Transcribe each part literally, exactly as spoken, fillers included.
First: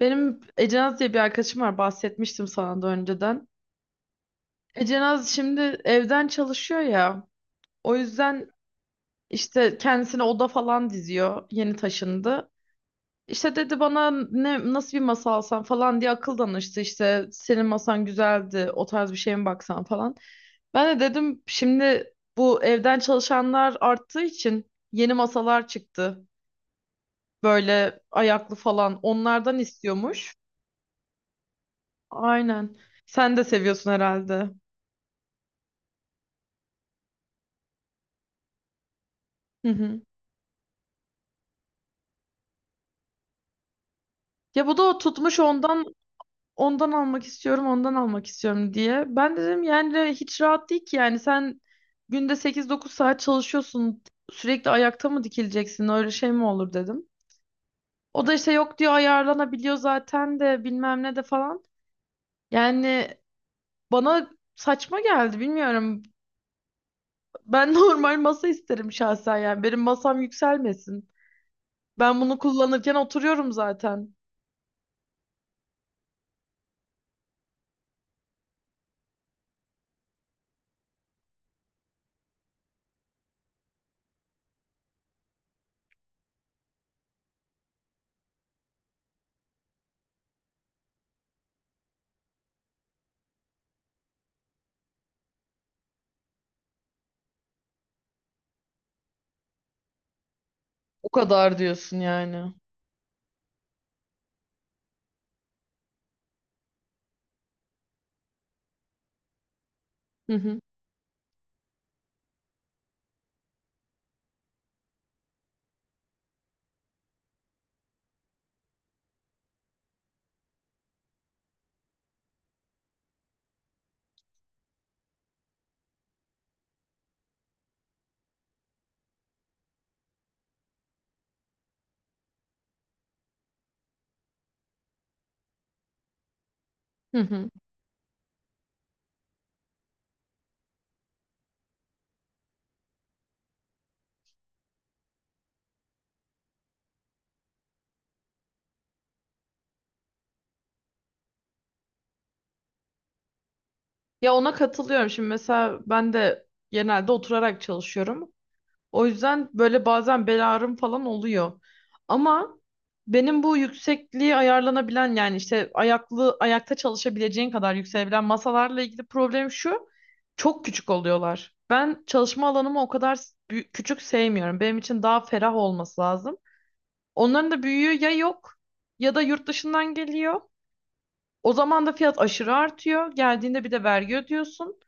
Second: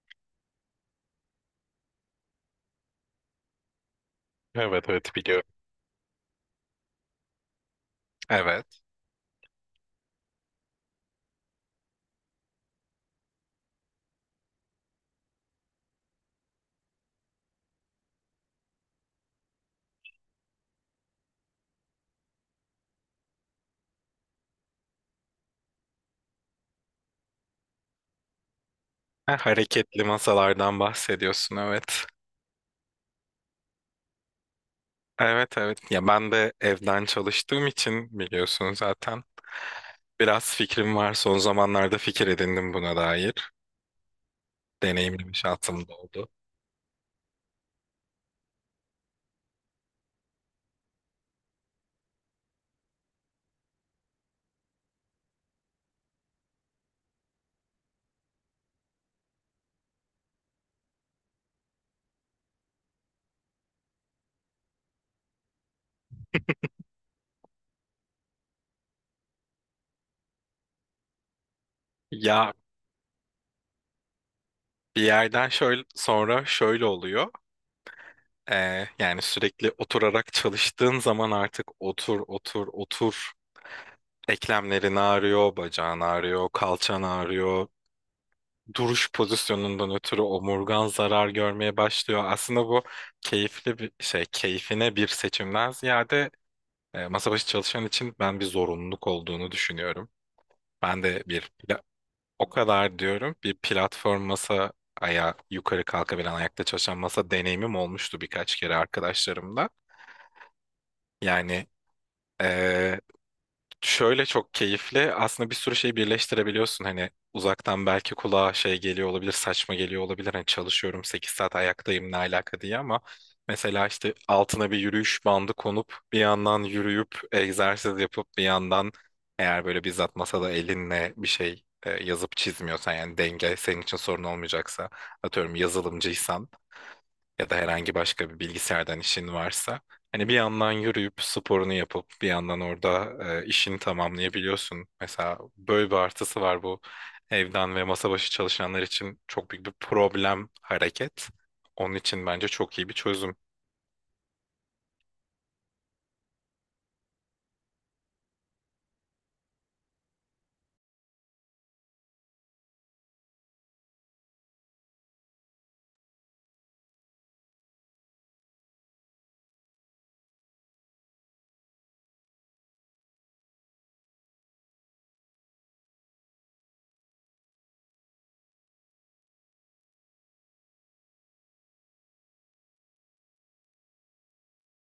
Benim Ecenaz diye bir arkadaşım var, bahsetmiştim sana da önceden. Evet evet, Ecenaz biliyorum. şimdi evden çalışıyor ya. O yüzden Evet. işte kendisine oda falan diziyor. Yeni taşındı. İşte dedi bana ne nasıl bir masa alsam falan diye akıl danıştı. İşte senin masan güzeldi, o tarz bir şeye mi baksan falan. Ben de dedim şimdi bu evden çalışanlar arttığı için yeni masalar çıktı. Böyle ayaklı falan Ha, onlardan hareketli istiyormuş. masalardan bahsediyorsun, evet. Aynen. Sen de seviyorsun herhalde. Evet evet. Ya ben de evden çalıştığım için biliyorsun zaten. Hı hı. Biraz fikrim var. Son zamanlarda fikir edindim buna dair. Ya bu da o Deneyimli bir tutmuş ondan şansım da oldu. ondan almak istiyorum ondan almak istiyorum diye. Ben de dedim yani de hiç rahat değil ki, yani sen günde sekiz dokuz saat çalışıyorsun, sürekli ayakta mı dikileceksin, öyle şey mi olur dedim. O da işte yok diyor, ayarlanabiliyor zaten de bilmem ne de falan. Yani bana saçma geldi, bilmiyorum. Ben normal masa isterim şahsen, yani benim masam yükselmesin. Ben bunu Ya kullanırken oturuyorum zaten. bir yerden şöyle sonra şöyle oluyor. Ee, yani sürekli oturarak çalıştığın zaman artık otur otur otur. Eklemlerin ağrıyor, bacağın ağrıyor, kalçan ağrıyor. Duruş pozisyonundan ötürü omurgan zarar görmeye başlıyor. Aslında bu keyifli bir şey, keyfine bir seçimden ziyade e, masa başı çalışan için ben bir zorunluluk olduğunu düşünüyorum. Ben O de bir kadar pla- diyorsun O yani. kadar diyorum, bir platform masa, ayağı yukarı kalkabilen, ayakta çalışan masa deneyimim olmuştu birkaç kere arkadaşlarımla. Hı hı. Yani e, şöyle çok keyifli. Aslında bir sürü şey birleştirebiliyorsun. Hani uzaktan belki kulağa şey geliyor olabilir, saçma geliyor olabilir. Hani çalışıyorum sekiz saat ayaktayım, ne alaka diye, ama mesela işte altına bir yürüyüş bandı konup bir yandan yürüyüp egzersiz yapıp bir yandan, eğer böyle bizzat masada elinle bir şey e, yazıp çizmiyorsan, yani denge senin için sorun olmayacaksa, atıyorum yazılımcıysan Hı hı. ya da herhangi başka bir bilgisayardan işin varsa, hani bir yandan yürüyüp sporunu yapıp bir yandan orada e, işini tamamlayabiliyorsun. Mesela böyle bir artısı var bu. Evden ve masa başı çalışanlar için çok büyük bir problem hareket. Onun için bence çok iyi bir çözüm. Ya ona katılıyorum. Şimdi mesela ben de genelde oturarak çalışıyorum. O yüzden böyle bazen bel ağrım falan oluyor. Ama benim bu yüksekliği ayarlanabilen, yani işte ayaklı, ayakta çalışabileceğin kadar yükselebilen masalarla ilgili problem şu. Çok küçük oluyorlar. Ben çalışma alanımı o kadar s- büy- küçük sevmiyorum. Benim için daha ferah olması lazım. Onların da büyüğü ya yok ya da yurt dışından geliyor. O zaman da fiyat aşırı artıyor. Geldiğinde bir de vergi ödüyorsun.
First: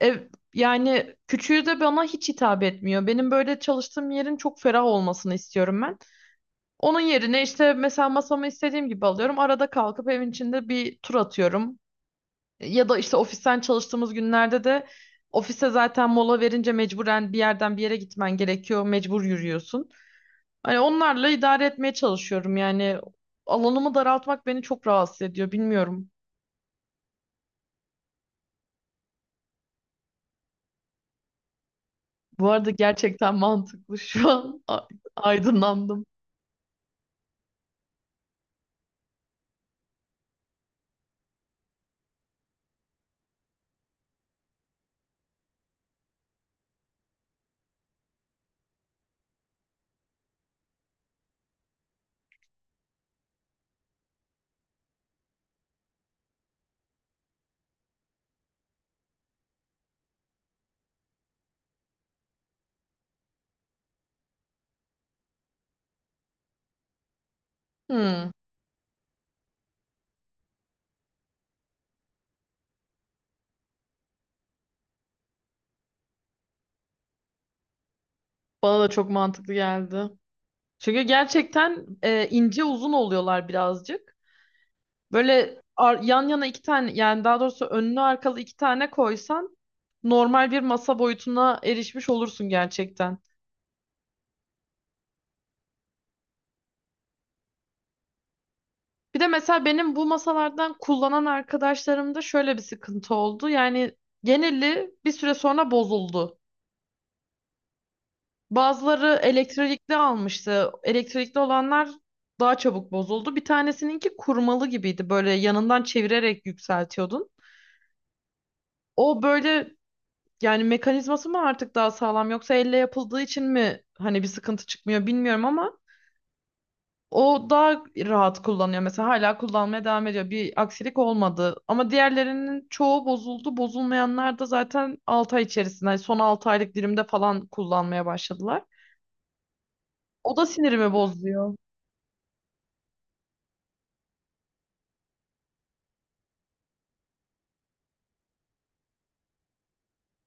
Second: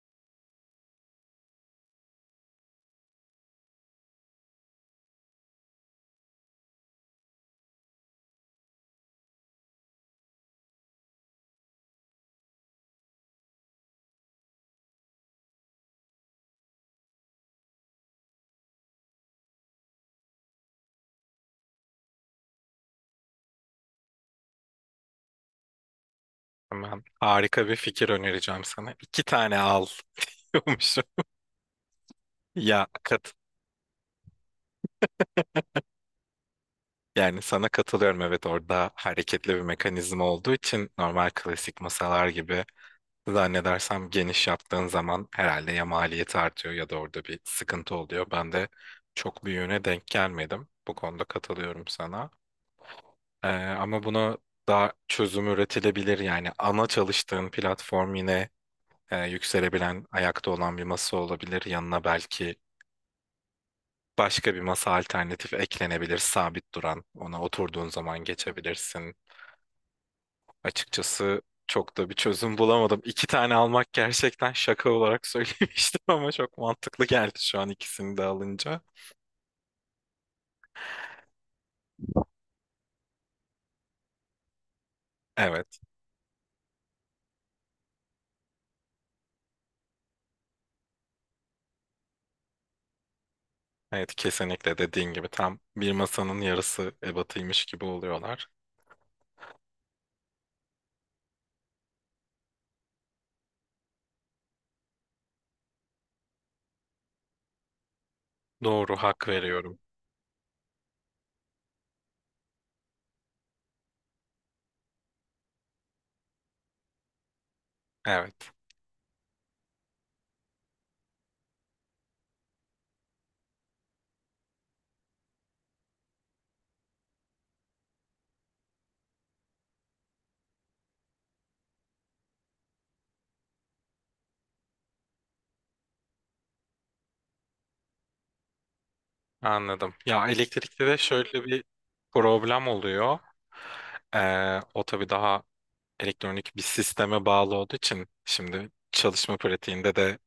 Ev, Yani küçüğü de bana hiç hitap etmiyor. Benim böyle çalıştığım yerin çok ferah olmasını istiyorum ben. Onun yerine işte mesela masamı istediğim gibi alıyorum. Arada kalkıp evin içinde bir tur atıyorum. Ya da işte ofisten çalıştığımız günlerde de ofise zaten mola verince mecburen bir yerden bir yere gitmen gerekiyor. Mecbur yürüyorsun. Hani onlarla idare etmeye çalışıyorum. Yani alanımı daraltmak beni çok rahatsız ediyor. Bilmiyorum. Hemen harika bir fikir önereceğim sana. İki tane al diyormuşum. Bu arada Ya gerçekten kat mantıklı şu an. Aydınlandım. Yani sana katılıyorum, evet, orada hareketli bir mekanizma olduğu için normal klasik masalar gibi, zannedersem geniş yaptığın zaman herhalde ya maliyeti artıyor ya da orada bir sıkıntı oluyor. Ben de çok büyüğüne denk gelmedim. Bu konuda katılıyorum sana. Ee, ama buna daha çözüm üretilebilir. Yani ana çalıştığın platform yine e, yükselebilen, ayakta olan bir masa olabilir. Yanına belki başka bir masa alternatif eklenebilir, sabit duran. Ona oturduğun zaman Hmm. geçebilirsin. Açıkçası çok da bir çözüm bulamadım. İki tane almak gerçekten şaka olarak söylemiştim ama çok mantıklı geldi şu an ikisini de Bana alınca. da çok mantıklı geldi. Çünkü gerçekten e, ince uzun oluyorlar birazcık. Böyle Evet, ar- yan yana iki tane, yani daha doğrusu önlü arkalı iki tane koysan, normal bir masa boyutuna erişmiş olursun gerçekten. evet, kesinlikle dediğin gibi tam bir masanın yarısı ebatıymış gibi oluyorlar. Bir de mesela benim bu masalardan kullanan arkadaşlarımda şöyle bir sıkıntı oldu. Yani geneli bir süre sonra bozuldu. Doğru, Bazıları hak veriyorum. elektrikli almıştı. Elektrikli olanlar daha çabuk bozuldu. Bir tanesininki kurmalı gibiydi. Böyle yanından çevirerek yükseltiyordun. Evet, O böyle, yani mekanizması mı artık daha sağlam, yoksa elle yapıldığı için mi hani bir sıkıntı çıkmıyor bilmiyorum, ama o daha rahat kullanıyor. Mesela hala kullanmaya devam ediyor. Bir aksilik olmadı. Ama diğerlerinin çoğu bozuldu. Bozulmayanlar da zaten altı ay içerisinde, hani son altı aylık dilimde falan kullanmaya başladılar. anladım. Ya O da elektrikte sinirimi de şöyle bozuyor. bir problem oluyor. Ee, o tabii daha elektronik bir sisteme bağlı olduğu için, şimdi çalışma pratiğinde de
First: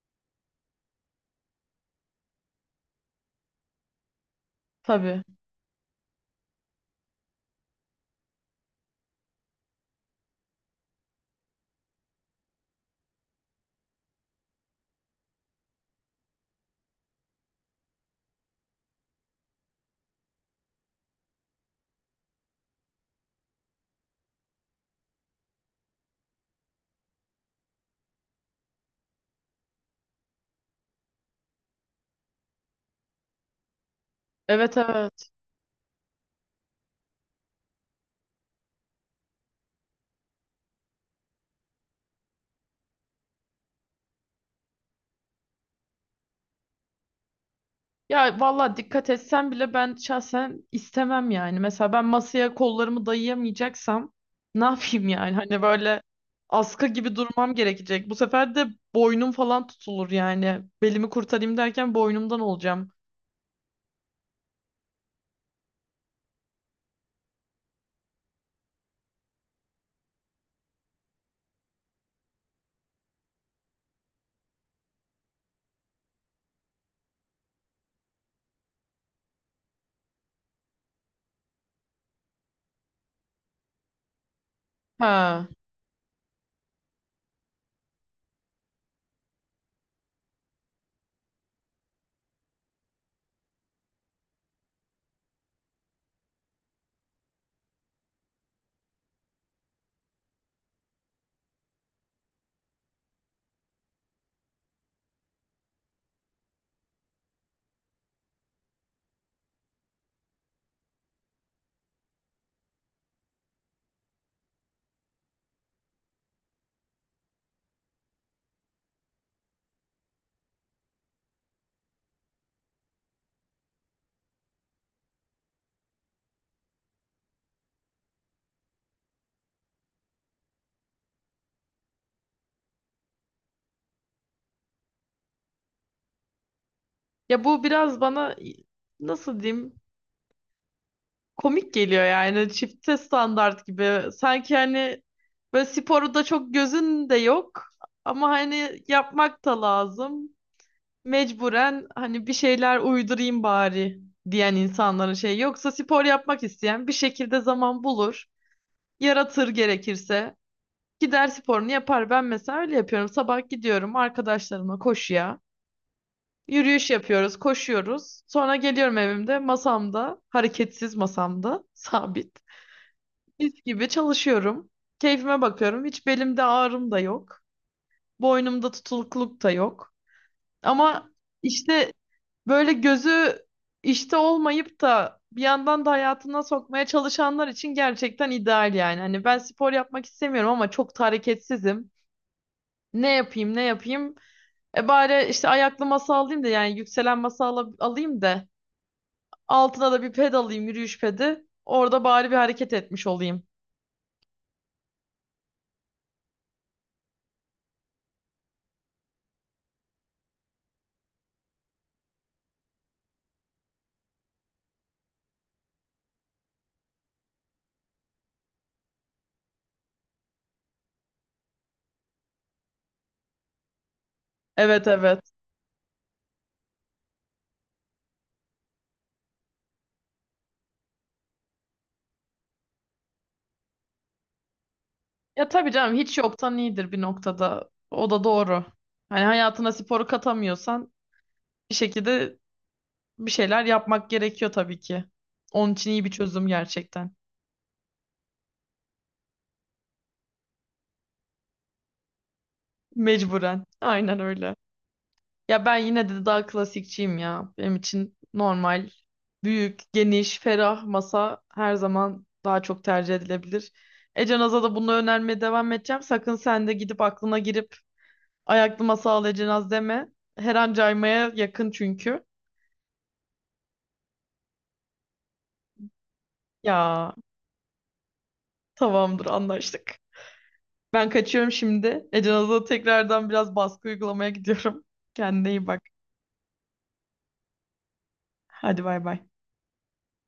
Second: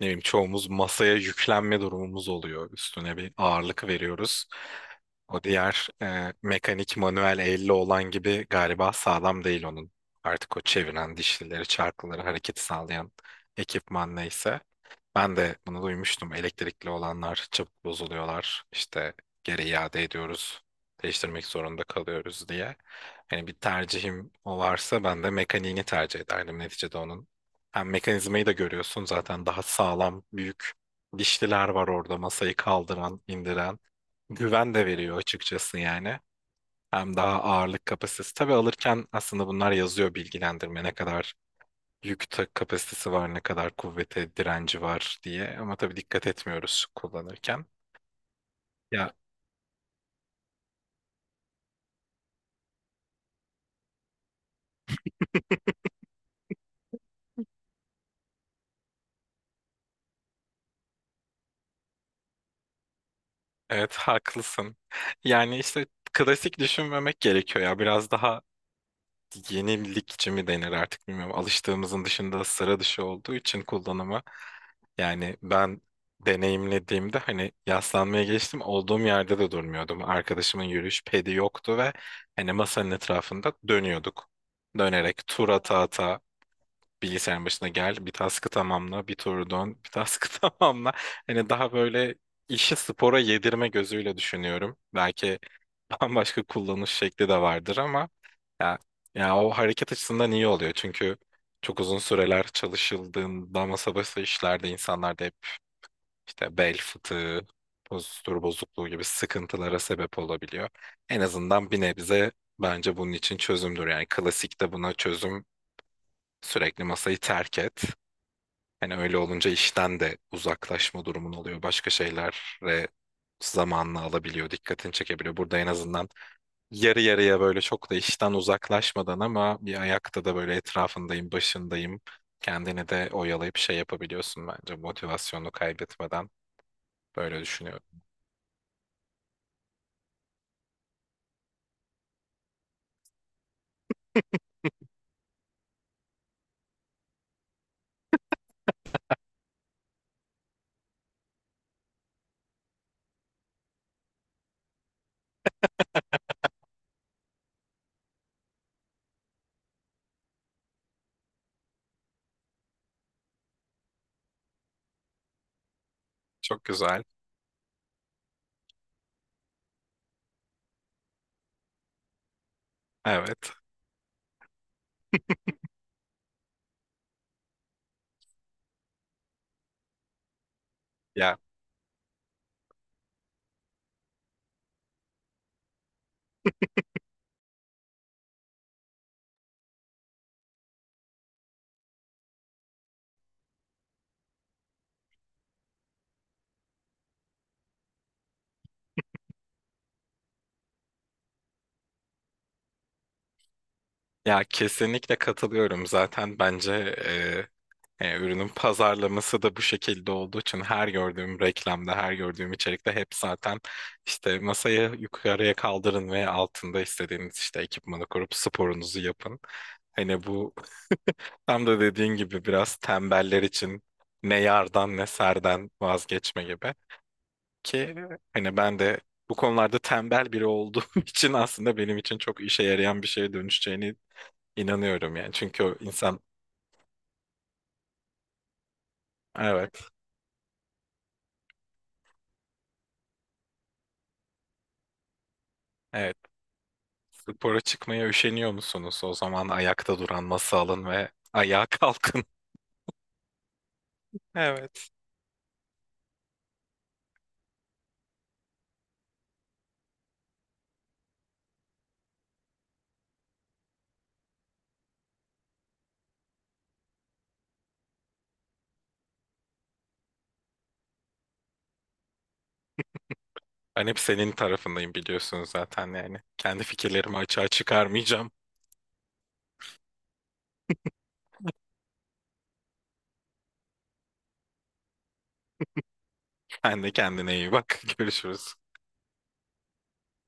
ne bileyim çoğumuz masaya yüklenme durumumuz oluyor. Üstüne bir ağırlık veriyoruz. Tabii. O diğer e, mekanik, manuel, elle olan gibi galiba sağlam değil onun. Artık o çeviren dişlileri, çarkları hareket sağlayan ekipman neyse. Ben de bunu duymuştum. Elektrikli olanlar çabuk bozuluyorlar. İşte geri iade ediyoruz. Değiştirmek zorunda kalıyoruz diye. Hani bir tercihim o varsa ben de mekaniğini tercih ederdim. Neticede onun, hem mekanizmayı da görüyorsun zaten, daha sağlam, büyük dişliler var orada masayı kaldıran, indiren. Güven Evet, de veriyor evet. açıkçası yani. Hem daha ağırlık kapasitesi. Tabii alırken aslında bunlar yazıyor bilgilendirme, ne kadar yük ta- kapasitesi var, ne kadar kuvvete direnci var diye. Ama tabii dikkat etmiyoruz kullanırken. Ya valla dikkat Ya etsem bile ben şahsen istemem yani. Mesela ben masaya kollarımı dayayamayacaksam ne yapayım yani? Hani böyle askı gibi durmam gerekecek. Bu sefer de boynum falan tutulur yani. Belimi kurtarayım derken boynumdan olacağım. evet, haklısın. Yani işte klasik düşünmemek gerekiyor ya. Biraz daha yenilikçi mi denir artık, bilmiyorum. Alıştığımızın dışında, sıra dışı olduğu için kullanımı. Yani ben deneyimlediğimde, hani yaslanmaya geçtim, olduğum yerde de durmuyordum. Arkadaşımın yürüyüş pedi yoktu ve hani masanın etrafında dönüyorduk. Dönerek Ha. tur ata ata bilgisayarın başına gel, bir task'ı tamamla, bir turu dön, bir task'ı tamamla. Hani daha böyle işi spora yedirme gözüyle düşünüyorum. Belki bambaşka kullanış şekli de vardır ama ya, ya o hareket açısından iyi oluyor çünkü çok uzun süreler çalışıldığında masa başı işlerde insanlarda hep işte bel fıtığı, postür bozukluğu gibi sıkıntılara sebep olabiliyor. En azından bir nebze bence bunun için çözümdür. Yani klasikte buna çözüm sürekli masayı terk et. Hani öyle olunca işten de uzaklaşma durumun oluyor. Başka şeylere zamanını alabiliyor, dikkatini çekebiliyor. Burada en azından yarı yarıya, böyle çok da işten uzaklaşmadan ama bir ayakta da, böyle etrafındayım, başındayım. Kendini de oyalayıp şey yapabiliyorsun bence motivasyonunu kaybetmeden. Böyle Ya bu düşünüyorum. biraz bana, nasıl diyeyim, komik geliyor yani, çifte standart gibi. Sanki hani böyle sporu da çok gözün de yok ama hani yapmak da lazım, mecburen hani bir şeyler uydurayım bari diyen insanların şey. Yoksa spor yapmak isteyen bir şekilde zaman bulur, yaratır gerekirse. Gider sporunu yapar. Ben mesela öyle yapıyorum. Sabah gidiyorum arkadaşlarımla koşuya. Çok Yürüyüş güzel. yapıyoruz, koşuyoruz. Sonra geliyorum evimde masamda, hareketsiz masamda, sabit. Evet. Mis gibi çalışıyorum. Keyfime bakıyorum. Hiç belimde ağrım da yok. Boynumda tutulukluk da yok. Ama Ya işte böyle gözü işte olmayıp da bir yandan da hayatına sokmaya çalışanlar için gerçekten ideal yani. Hani ben spor yapmak istemiyorum ama çok da hareketsizim. Ne yapayım, ne yapayım? E bari işte ayaklı masa alayım, da yani yükselen masa ala- alayım da altına da bir ped alayım, yürüyüş pedi. Orada bari bir hareket etmiş olayım. ya kesinlikle katılıyorum. Zaten bence e, e, ürünün pazarlaması da bu şekilde olduğu için her gördüğüm reklamda, her gördüğüm içerikte hep zaten işte masayı yukarıya kaldırın ve altında istediğiniz işte ekipmanı kurup sporunuzu yapın. Hani bu Tam da dediğin gibi biraz tembeller için ne Evet, yardan ne evet. serden vazgeçme gibi. Ki hani ben de bu konularda tembel biri olduğum için aslında benim için çok işe yarayan bir şeye dönüşeceğini inanıyorum yani. Ya Çünkü tabii o canım, hiç insan yoktan iyidir bir noktada. O da doğru. Hani hayatına evet sporu katamıyorsan bir şekilde bir şeyler yapmak gerekiyor tabii ki. Onun için iyi bir evet çözüm gerçekten. spora çıkmaya üşeniyor musunuz? O zaman ayakta duran masa alın ve ayağa kalkın. Mecburen. Aynen öyle. Evet. Ya ben yine de daha klasikçiyim ya. Benim için normal, büyük, geniş, ferah masa her zaman daha çok tercih edilebilir. Ecenaz'a da bunu önermeye devam edeceğim. Sakın sen de gidip aklına girip ayaklı masa al Ecenaz deme. Her an caymaya yakın çünkü. Ben hep senin tarafındayım, biliyorsunuz zaten yani. Kendi Ya fikirlerimi açığa çıkarmayacağım. tamamdır, anlaştık. Ben kaçıyorum şimdi. Ecenaz'a tekrardan biraz baskı uygulamaya gidiyorum. Kendine iyi bak. Sen de kendine iyi bak. Görüşürüz. Hadi bay bay.